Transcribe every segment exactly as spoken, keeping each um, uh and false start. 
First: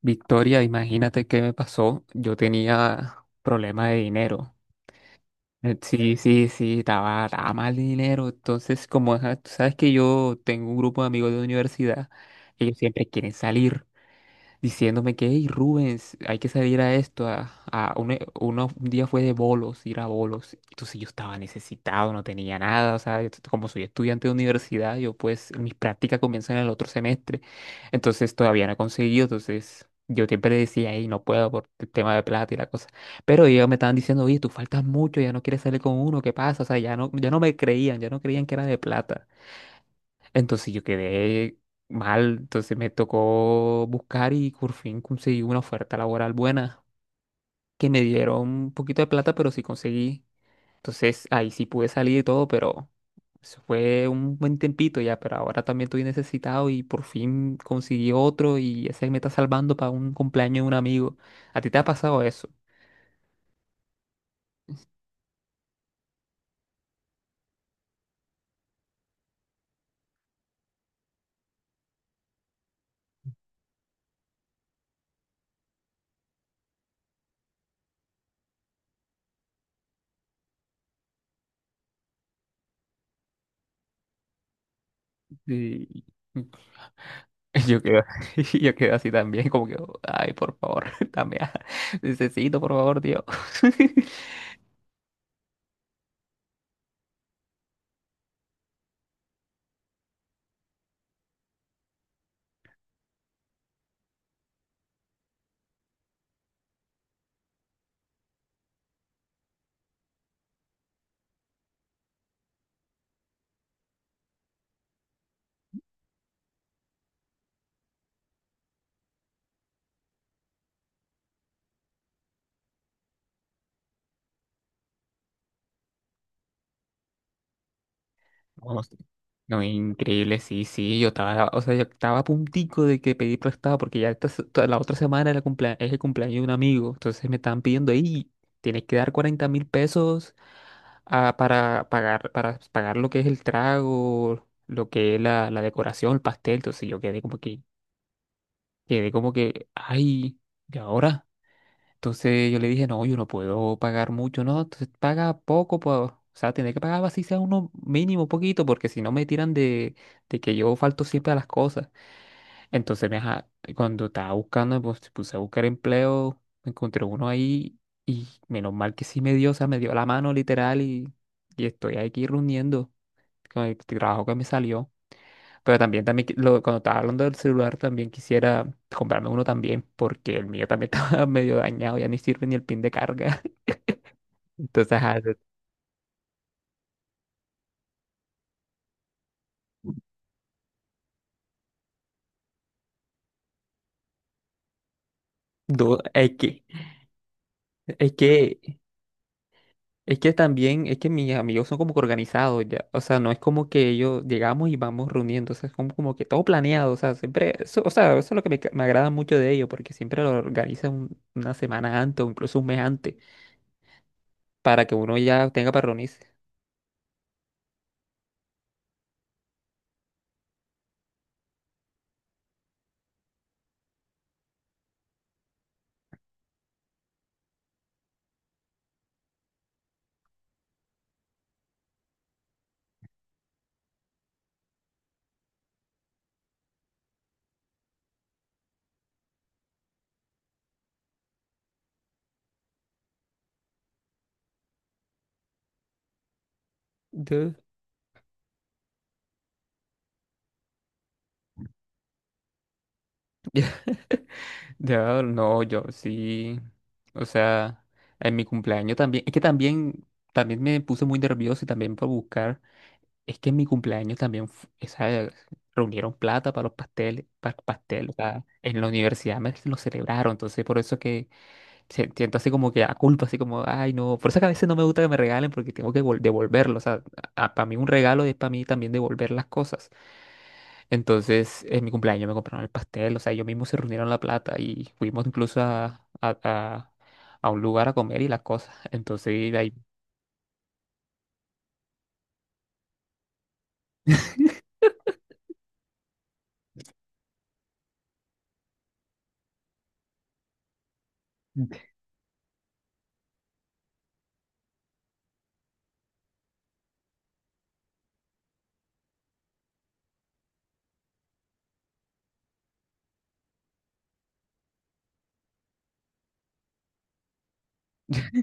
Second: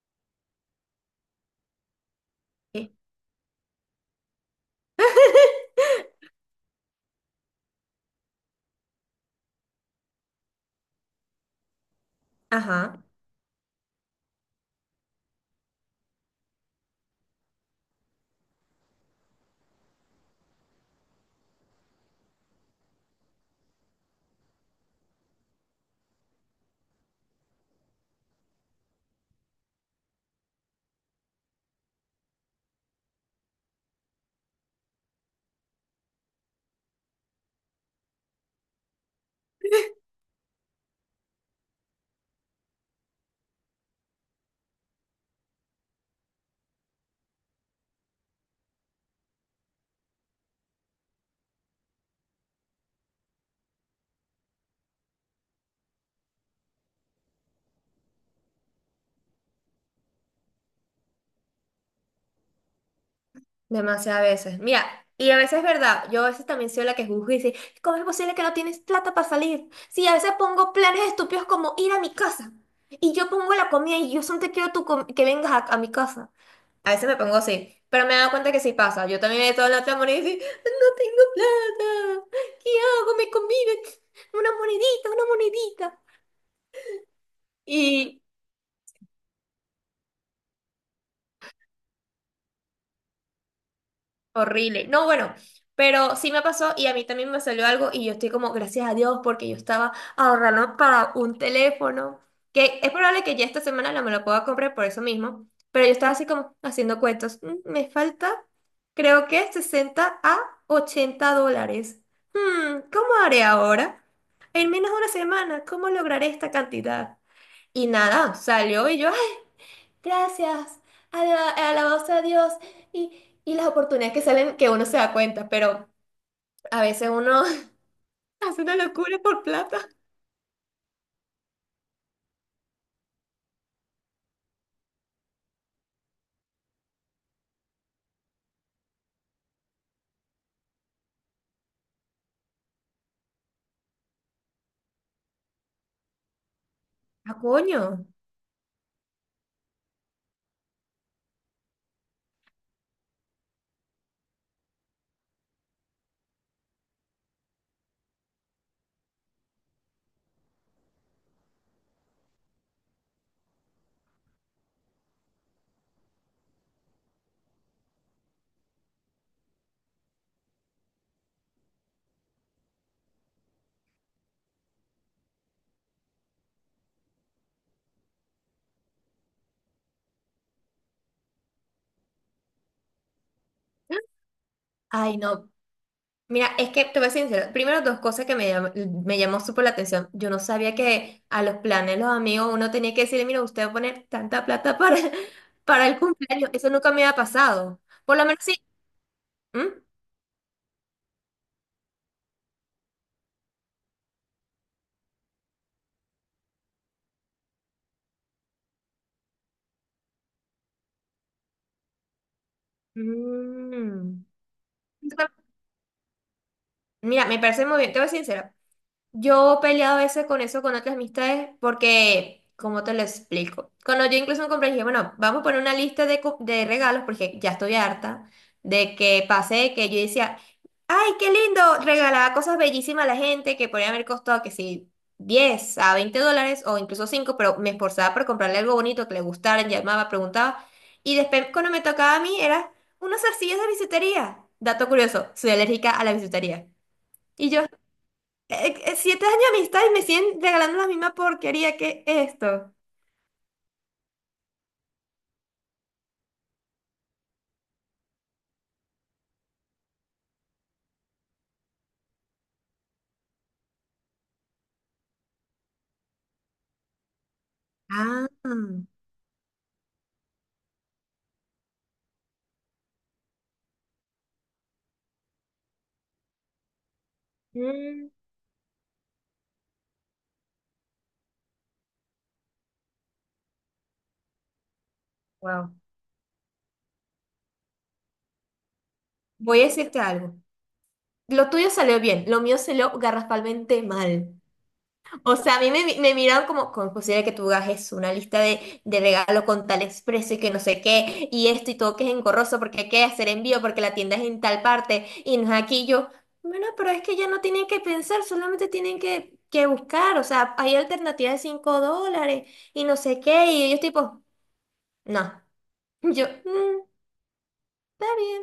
Victoria, imagínate qué me pasó. Yo Sí. tenía problema de dinero. Eh, Sí, sí, sí, estaba, estaba mal de dinero. Entonces, como ajá, tú sabes que yo tengo un grupo de amigos de universidad, ellos Ajá, siempre quieren salir diciéndome que, hey, Rubens, hay que salir a esto. A, a un, e- uno- un día fue de bolos, ir a bolos. Entonces yo estaba necesitado, no tenía nada. O sea, yo t- como soy estudiante de universidad, yo pues mis prácticas comienzan en el otro semestre. Entonces todavía no he conseguido. Entonces yo siempre le decía, hey, no puedo por el tema de plata y la cosa. Pero ellos me estaban diciendo, oye, tú faltas mucho, ya no quieres salir con uno, ¿qué pasa? O sea, ya no, ya no me creían, ya no creían que era de plata. Entonces yo quedé mal, entonces me tocó buscar y por fin conseguí una oferta laboral buena, que me dieron un poquito de plata, pero sí conseguí. Entonces ahí sí pude salir y todo, pero eso fue un buen tiempito ya, pero ahora también estoy necesitado y por fin conseguí otro y ese me está salvando para un cumpleaños de un amigo. ¿A ti te ha pasado eso? demasiadas veces. Mira, y a veces es verdad, yo a veces también soy la que juzgo y dice, ¿cómo es posible que no tienes plata para salir? Sí, a veces pongo planes estúpidos como ir a mi casa y yo pongo la comida y yo solo te quiero tú com- que vengas a, a mi casa. A veces me pongo así, pero me he dado cuenta que sí pasa. Yo también he todo la otra moneda y digo, no tengo plata, ¿qué hago? Me conviven una monedita, una monedita. Y yo quedo, yo quedo así también, como que, ay, por favor, también, necesito, por favor, Dios. Horrible. No, bueno, pero sí me pasó y a mí también me salió algo y yo estoy como, gracias a Dios, porque yo estaba ahorrando para un teléfono, que es probable que ya esta semana no me lo pueda comprar por eso mismo, pero yo estaba así como haciendo cuentos. "Mm, me falta, creo que sesenta a ochenta dólares. Hmm, ¿cómo haré ahora? En menos de una semana, ¿cómo lograré esta cantidad?" Y nada, salió y yo, ¡ah! Gracias, ala- alabados a Dios. Y, y las oportunidades que salen que uno se da cuenta, pero a veces uno hace una No, sí. locura por No, plata. increíble, sí, sí, yo estaba, o sea, yo estaba a puntico de que pedí prestado porque ya esta se- toda la otra semana era cumplea- es el cumpleaños de un amigo, entonces me estaban pidiendo ahí, tienes que dar cuarenta mil pesos ah, para pagar, para pagar lo que es el trago, lo que es la, la decoración, el pastel, entonces yo quedé ¿A como que, coño? quedé como que, ay, ¿y ahora? Entonces yo le dije, no, yo no puedo pagar mucho, no, entonces paga poco, po- o sea, tendré que pagar así sea uno mínimo, poquito, porque si no me tiran de, de que yo falto siempre a las cosas. Entonces, me ja- cuando estaba buscando, pues puse a buscar empleo, encontré uno ahí y menos mal que sí me dio, o sea, me dio la mano literal y, y estoy aquí reuniendo con el trabajo que me salió. Pero también, también qui- lo- cuando estaba hablando del celular, también quisiera comprarme uno también, porque el mío también estaba medio dañado, ya ni sirve ni el pin de carga. Entonces, Ay, ajá, no. Mira, es que te voy a ser sincera. Primero, dos cosas que me, llam- me llamó súper la atención. Yo no sabía que a los planes, los amigos, uno tenía que decirle, mira, usted va a poner tanta plata para, para du- el es que, cumpleaños. Eso nunca me había pasado. es Por lo menos sí. que, ¿Mm? es que también, es que mis amigos son como que organizados ya. O sea, no es como que ellos llegamos y vamos reuniendo. O sea, es como, como que todo planeado. O sea, siempre, eso, o sea, eso es lo que me, ca- me agrada mucho de ellos, porque siempre lo organizan un- una semana antes o incluso un mes antes, Mm. para que uno ya tenga para reunirse. Mira, me parece muy bien. Te voy a ser sincera. Yo he peleado a veces con eso con otras amistades porque, ¿cómo te lo explico? Cuando yo incluso me compré, dije, bueno, vamos a poner una lista de, co- de regalos porque ya estoy harta de que pasé, que yo decía, ay, qué lindo, regalaba cosas bellísimas a la gente que podría haber costado que sí, diez a veinte dólares o incluso cinco, pero me esforzaba por comprarle algo bonito que le gustara, llamaba, preguntaba. Y después cuando me tocaba a mí era unas arcillas de bisutería. Dato curioso, soy alérgica a la bisutería. Y Duh. yo, eh, eh, siete años de amistad y me siguen regalando la misma porquería que esto. Ya, no, yo sí. O sea, en mi cumpleaños también. Es que también, también me puse muy nervioso y también por buscar. Es que en mi cumpleaños también fu- esa, reunieron plata para los pasteles, para pastel, o Ah, sea, en la universidad me lo celebraron, entonces por eso que se- siento así como que a culpa, así como, ay no, por eso que a veces no me gusta que me regalen porque tengo que vol- devolverlo, o sea, para mí un mm. regalo es para mí también devolver las cosas. Entonces en mi cumpleaños me compraron el pastel, o sea, ellos mismos se reunieron la plata y fuimos incluso Wow. a, a, a, a un lugar a comer y las cosas, entonces Voy a ahí... decirte algo. Lo tuyo salió bien, lo mío salió garrafalmente mal. O sea, a mí me, me miraron como, ¿cómo es posible que tú hagas eso? ¿Una lista de, de regalo con tal expreso y que no sé qué, y esto y todo que es engorroso porque hay que hacer envío porque la tienda es en tal parte y no es aquí? Y yo, bueno, pero es que ya no tienen que pensar, solamente tienen que, que buscar, o sea, hay alternativas de cinco dólares y no sé qué, y ellos tipo, no, yo, "Mm, está bien."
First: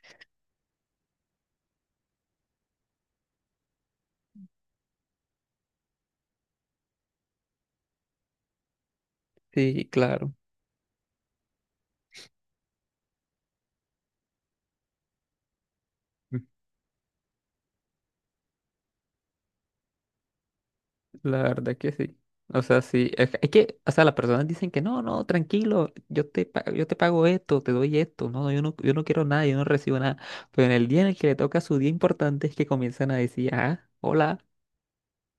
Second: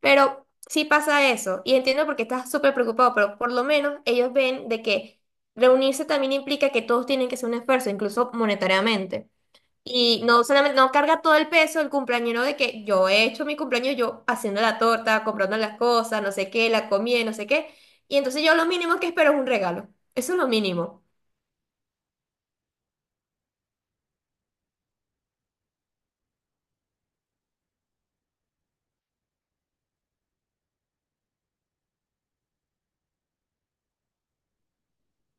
Pero sí pasa eso, y entiendo porque qué estás súper preocupado, pero por lo menos ellos ven de que reunirse también implica que todos tienen que hacer un esfuerzo, incluso monetariamente. Sí, Y claro. no solamente, no carga todo el peso el cumpleañero de que yo he hecho mi cumpleaños yo haciendo la torta, comprando las cosas, no sé qué, la comida, no sé qué. Y entonces yo lo mínimo que espero es un regalo. Eso es lo mínimo. La verdad que sí. O sea, sí. Es que, es que, o sea, las personas dicen que no, no, tranquilo, yo te, pa- yo te pago esto, te doy esto. No, yo no, yo no quiero nada, yo no recibo nada. Pero en el día en el que le toca su día importante es que comienzan a decir, ah, hola,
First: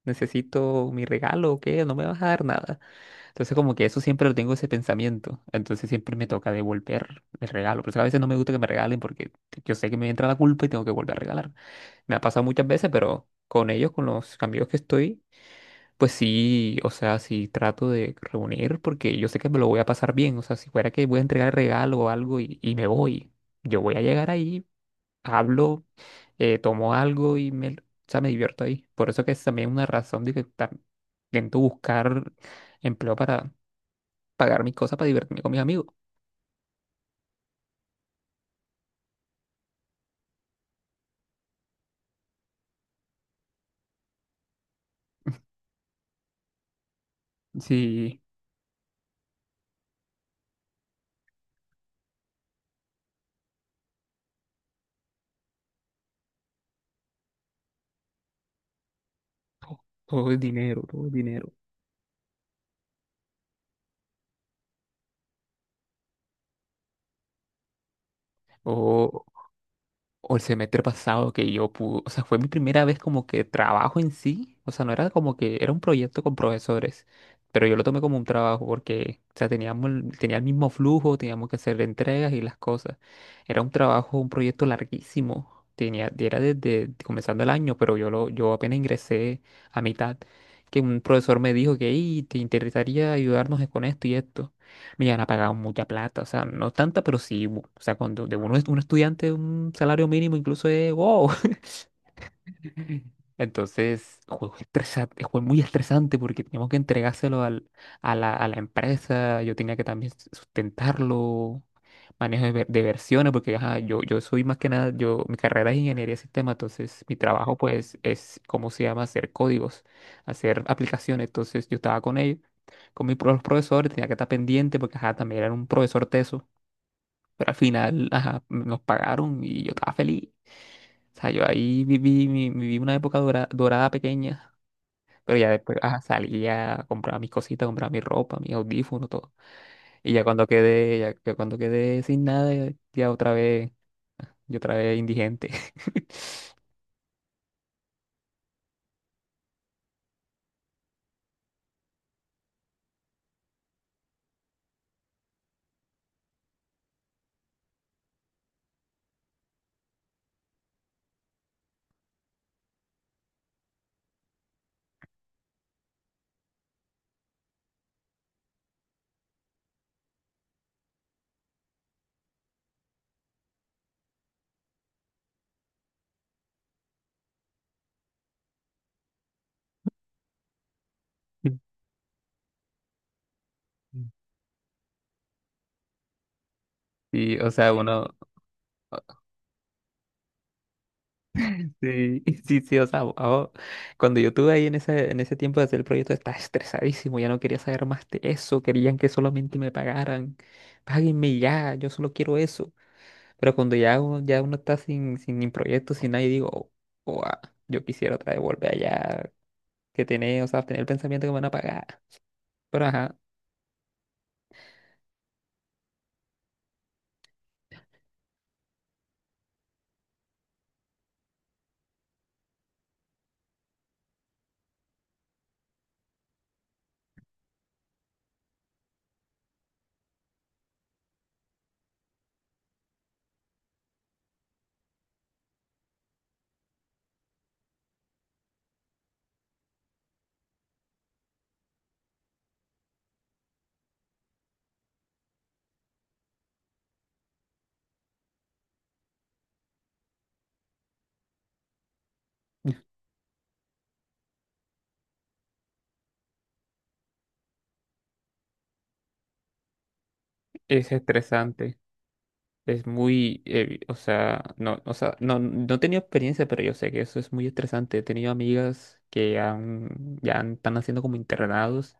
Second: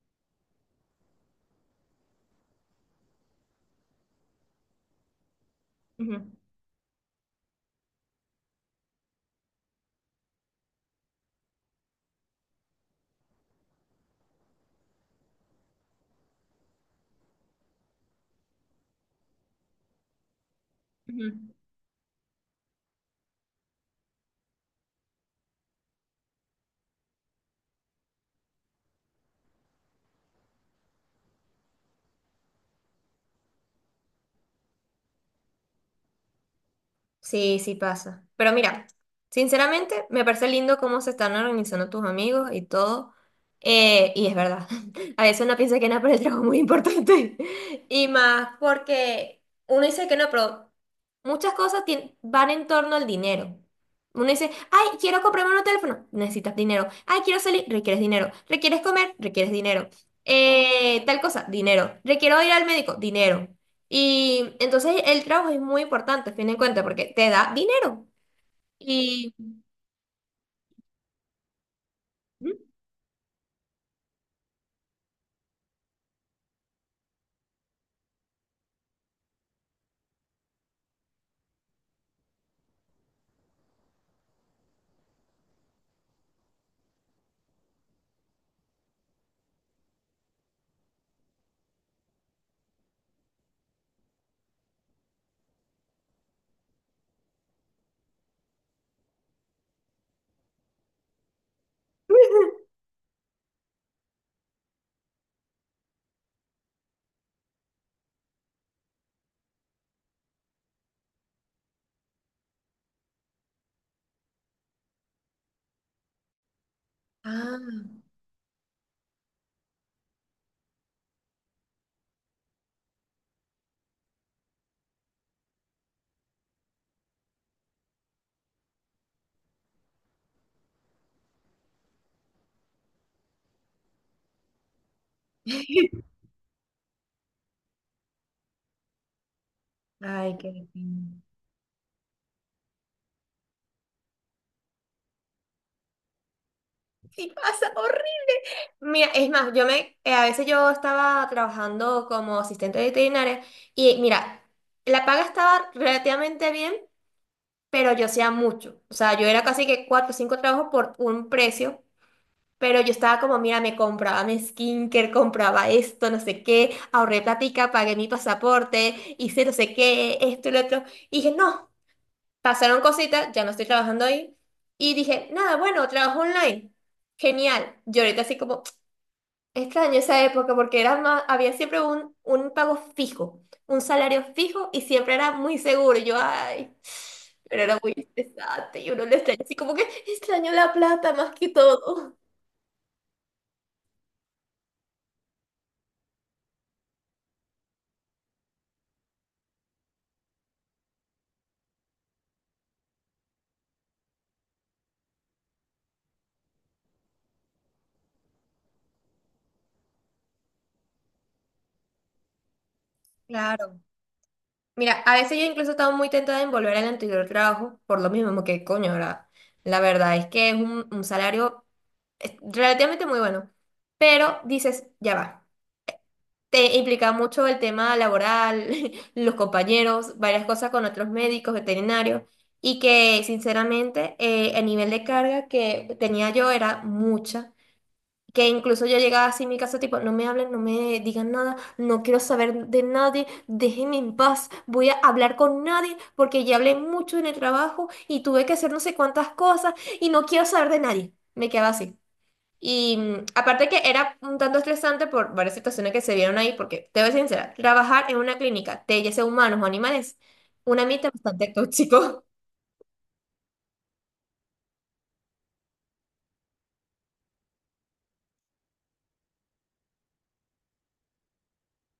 necesito mi regalo o qué, no me vas a dar nada. Entonces, como que eso siempre lo tengo ese pensamiento. Entonces, siempre me Ujú, toca devolver el regalo. Por eso a veces no me gusta que me regalen porque yo sé que me entra la culpa y tengo que volver a regalar. Me ha pasado muchas veces, pero con ellos, con los amigos que estoy. Pues sí, o sea, sí trato de reunir porque yo sé que me lo voy a pasar bien. O sea, si fuera que voy a entregar el ujú. regalo o algo y, y me voy, yo voy a llegar ahí, hablo, eh, tomo algo y me, o sea, me divierto ahí. Por eso que es también una razón de que tam- intento buscar empleo para pagar mis cosas, para divertirme con mis amigos. Sí, sí pasa. Pero mira, sinceramente me parece lindo cómo se están organizando tus amigos y todo. Eh, y es verdad, a veces uno piensa que no, pero el trabajo es muy importante. Y Sí, más porque uno dice que no, pero muchas cosas tien- van en torno al dinero. Uno dice, ay, quiero comprarme un teléfono, necesitas dinero. Ay, quiero salir, requieres dinero. Requieres comer, requieres dinero. todo es dinero, Eh, todo es Tal cosa, dinero. dinero. Requiero ir al médico, dinero. Y entonces el trabajo es muy importante, a fin de cuentas, porque te da dinero. Y... O el semestre pasado que yo pude, o sea, fue mi ¿Mm? primera vez como que trabajo en sí, o sea, no era como que era un proyecto con profesores, pero yo lo tomé como un trabajo porque, o sea, teníamos, el- tenía el mismo flujo, teníamos que hacer entregas y las cosas. Era un trabajo, un proyecto larguísimo, tenía, era desde comenzando el año, pero yo, lo, yo apenas ingresé a mitad, que un profesor me dijo que, "Ey, te interesaría ayudarnos con esto y esto. Me han pagado mucha plata, o sea, no tanta, pero sí, bu- o sea, cuando de uno es un estudiante, un salario mínimo incluso es wow. Entonces, juego estresante, juego muy estresante porque teníamos que entregárselo al, a la, a la empresa, yo tenía que también s- sustentarlo, manejo de, ver- de versiones, porque ajá, yo, yo soy más que nada, yo, mi carrera es ingeniería de sistema, entonces mi trabajo Ah. pues es, ¿cómo se llama? Hacer códigos, hacer aplicaciones, entonces yo estaba con ellos, con mis pro- los profesores, tenía que estar pendiente porque ajá, también era un profesor teso. Pero al final, ajá, nos pagaron y yo estaba feliz. O sea, yo ahí viví, mi- viví una época dora- dorada pequeña, pero ya después ajá, salía, compraba mis cositas, compraba mi ropa, mis audífonos, todo. Y ya Ay, cuando qué quedé, ya, lindo. ya cuando quedé sin nada, ya, ya otra vez, yo otra vez indigente. Sí, pasa horrible. Mira, es más, yo me, eh, a veces yo estaba trabajando como asistente veterinaria y mira, la paga estaba relativamente bien, pero yo hacía mucho. O sea, yo era casi que cuatro o cinco trabajos por un precio. Pero yo estaba como, mira, me compraba mi skincare, compraba esto, no sé qué, ahorré platica, pagué mi pasaporte, hice no sé qué, esto y lo otro. Y dije, no, pasaron cositas, ya no estoy trabajando ahí. Y dije, nada, bueno, trabajo online. Genial. Yo ahorita así como, extraño esa época porque era más, había sí siempre un, un pago fijo, un salario fijo y siempre era muy seguro. Y yo, ay, o pero sea, era muy uno, estresante y uno lo extraña así como que extraño la plata más que todo. Sí, sí, sí, o sea, ahora- cuando yo estuve ahí en ese, en ese tiempo de hacer el proyecto estaba estresadísimo, ya no quería saber más de eso, querían que solamente me pagaran, páguenme ya, yo solo quiero eso. Pero cuando ya uno, ya uno está sin, sin ni proyecto, sin nadie, digo, "Oh, oh, ah, yo quisiera otra vez volver allá, que tener, o sea, tener el pensamiento que me van a pagar. Pero ajá, Claro. Mira, a veces yo incluso estaba muy tentada en volver al anterior trabajo, por lo mismo que, coño, ahora, la verdad es que es un, un salario eh, relativamente muy bueno, pero dices, ya va, te implica mucho el tema laboral, los compañeros, varias cosas con otros médicos, veterinarios, y que sinceramente eh, el nivel de carga que tenía yo era mucha. Que incluso yo llegaba así en mi casa, tipo, no me hablen, no me digan nada, no quiero saber de nadie, déjenme en paz, voy a hablar con nadie porque ya hablé mucho en el trabajo y tuve que hacer no sé cuántas cosas y no quiero saber de nadie. Me quedaba así. Y mm, aparte que era un tanto estresante por varias situaciones que se vieron ahí, porque te voy a ser sincera, trabajar en una clínica de ya sea humanos o animales, un es ambiente bastante estresante. tóxico. Es muy, eh, o sea, no, o sea, no, no he tenido experiencia, pero yo sé que eso es muy estresante. He tenido amigas que han, ya han- están haciendo como internados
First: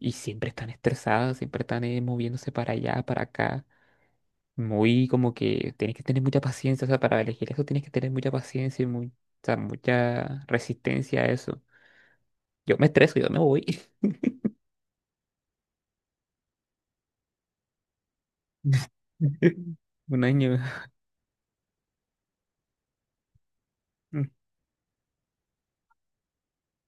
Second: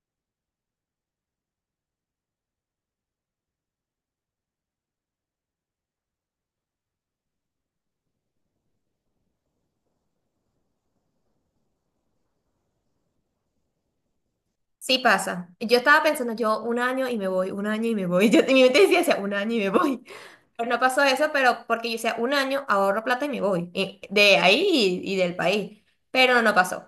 y siempre están estresadas, siempre están eh, moviéndose para allá, para acá. Muy como que tienes que tener mucha paciencia, o sea, para elegir eso tienes que tener mucha paciencia y muy, o sea, mucha resistencia a eso. Yo me estreso, yo me voy. Sí pasa. Yo estaba pensando, yo un año y me voy, un año y me voy. Yo, en mi mente decía, decía, un año y me voy. Un año. Pero no pasó eso, pero porque yo decía, un año ahorro plata y me voy. Y- de ahí y, y del país. Pero no pasó.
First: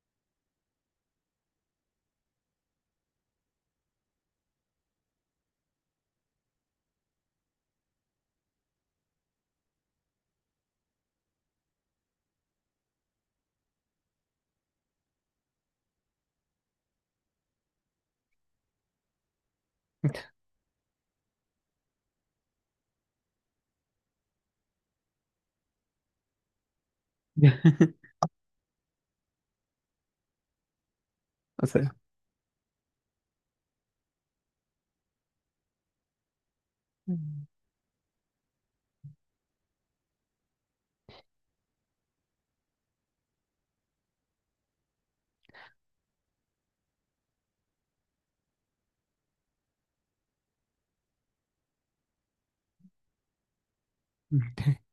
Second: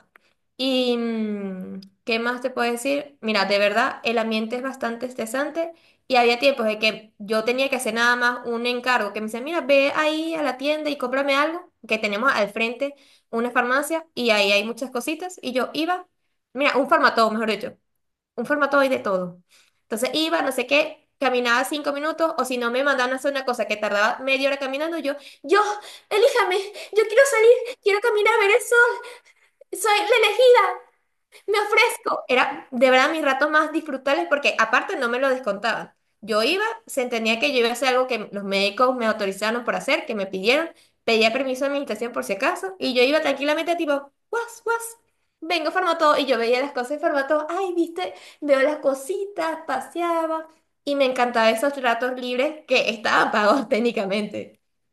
¿Y mm, qué más te puedo decir? Mira, de verdad, el ambiente es bastante estresante y había tiempos de que yo tenía que hacer nada más un encargo que me decía, mira, ve ahí a la tienda y cómprame algo, que tenemos al frente una farmacia y ahí hay muchas cositas. Y yo iba, mira, un farmatodo, mejor dicho un formato hoy de todo. Entonces iba, no sé qué, caminaba cinco minutos, o si no me mandaban a hacer una cosa que tardaba media hora caminando, yo, yo, elíjame, yo quiero salir, quiero caminar a ver el sol, soy la elegida. Me O sea. ofrezco. Era de verdad mis ratos más disfrutables porque aparte no me lo descontaban. Yo iba, se entendía que yo iba a hacer algo que los médicos me autorizaron por hacer, que me pidieron, pedía permiso de administración por si acaso, y yo iba tranquilamente tipo, guas, guas, vengo todo y yo veía las cosas en todo ay, viste, veo las cositas, paseaba, y me encantaba esos ratos libres que estaban pagos técnicamente.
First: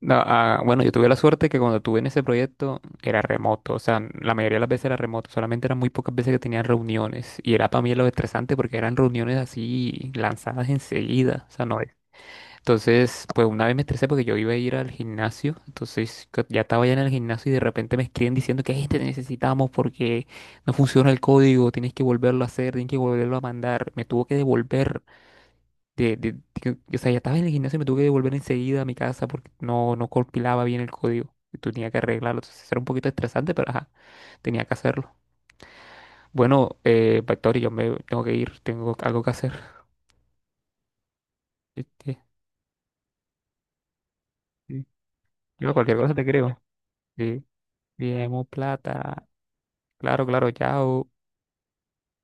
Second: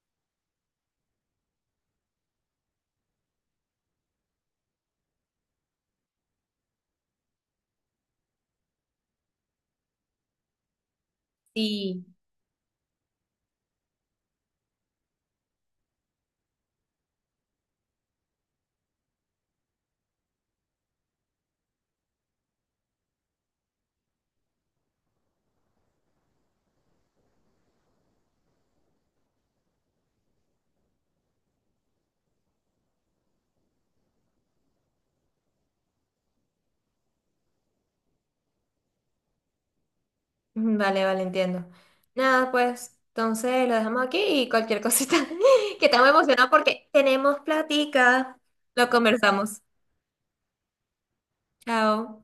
No, ah, bueno, yo tuve la suerte que cuando tuve en ese proyecto era remoto, o sea, la mayoría de las veces era remoto, solamente eran muy pocas veces que tenían reuniones y era para mí lo estresante porque eran reuniones así lanzadas enseguida, o sea, no es. Entonces, pues una vez me estresé porque yo iba a ir al gimnasio, entonces co- ya estaba ya en el gimnasio y de repente me escriben diciendo que "Ey, te necesitamos porque no, funciona el código, tienes que volverlo a hacer, tienes que volverlo a mandar, me tuvo que devolver de- de- que- o sea, ya estaba en el gimnasio y me tuve que devolver enseguida a mi casa porque no, no compilaba bien el código. Y tenía que arreglarlo. Entonces era un poquito estresante, pero ajá, tenía que hacerlo. Bueno, eh, Factory, yo me tengo que ir, tengo algo que hacer. Vale, vale, entiendo. Este, Nada, pues entonces lo dejamos aquí y cualquier sí. cosita Yo que cualquier estamos cosa te emocionados creo. porque tenemos Sí, platica. bien, Lo plata. conversamos. Claro, claro, chao. Chao.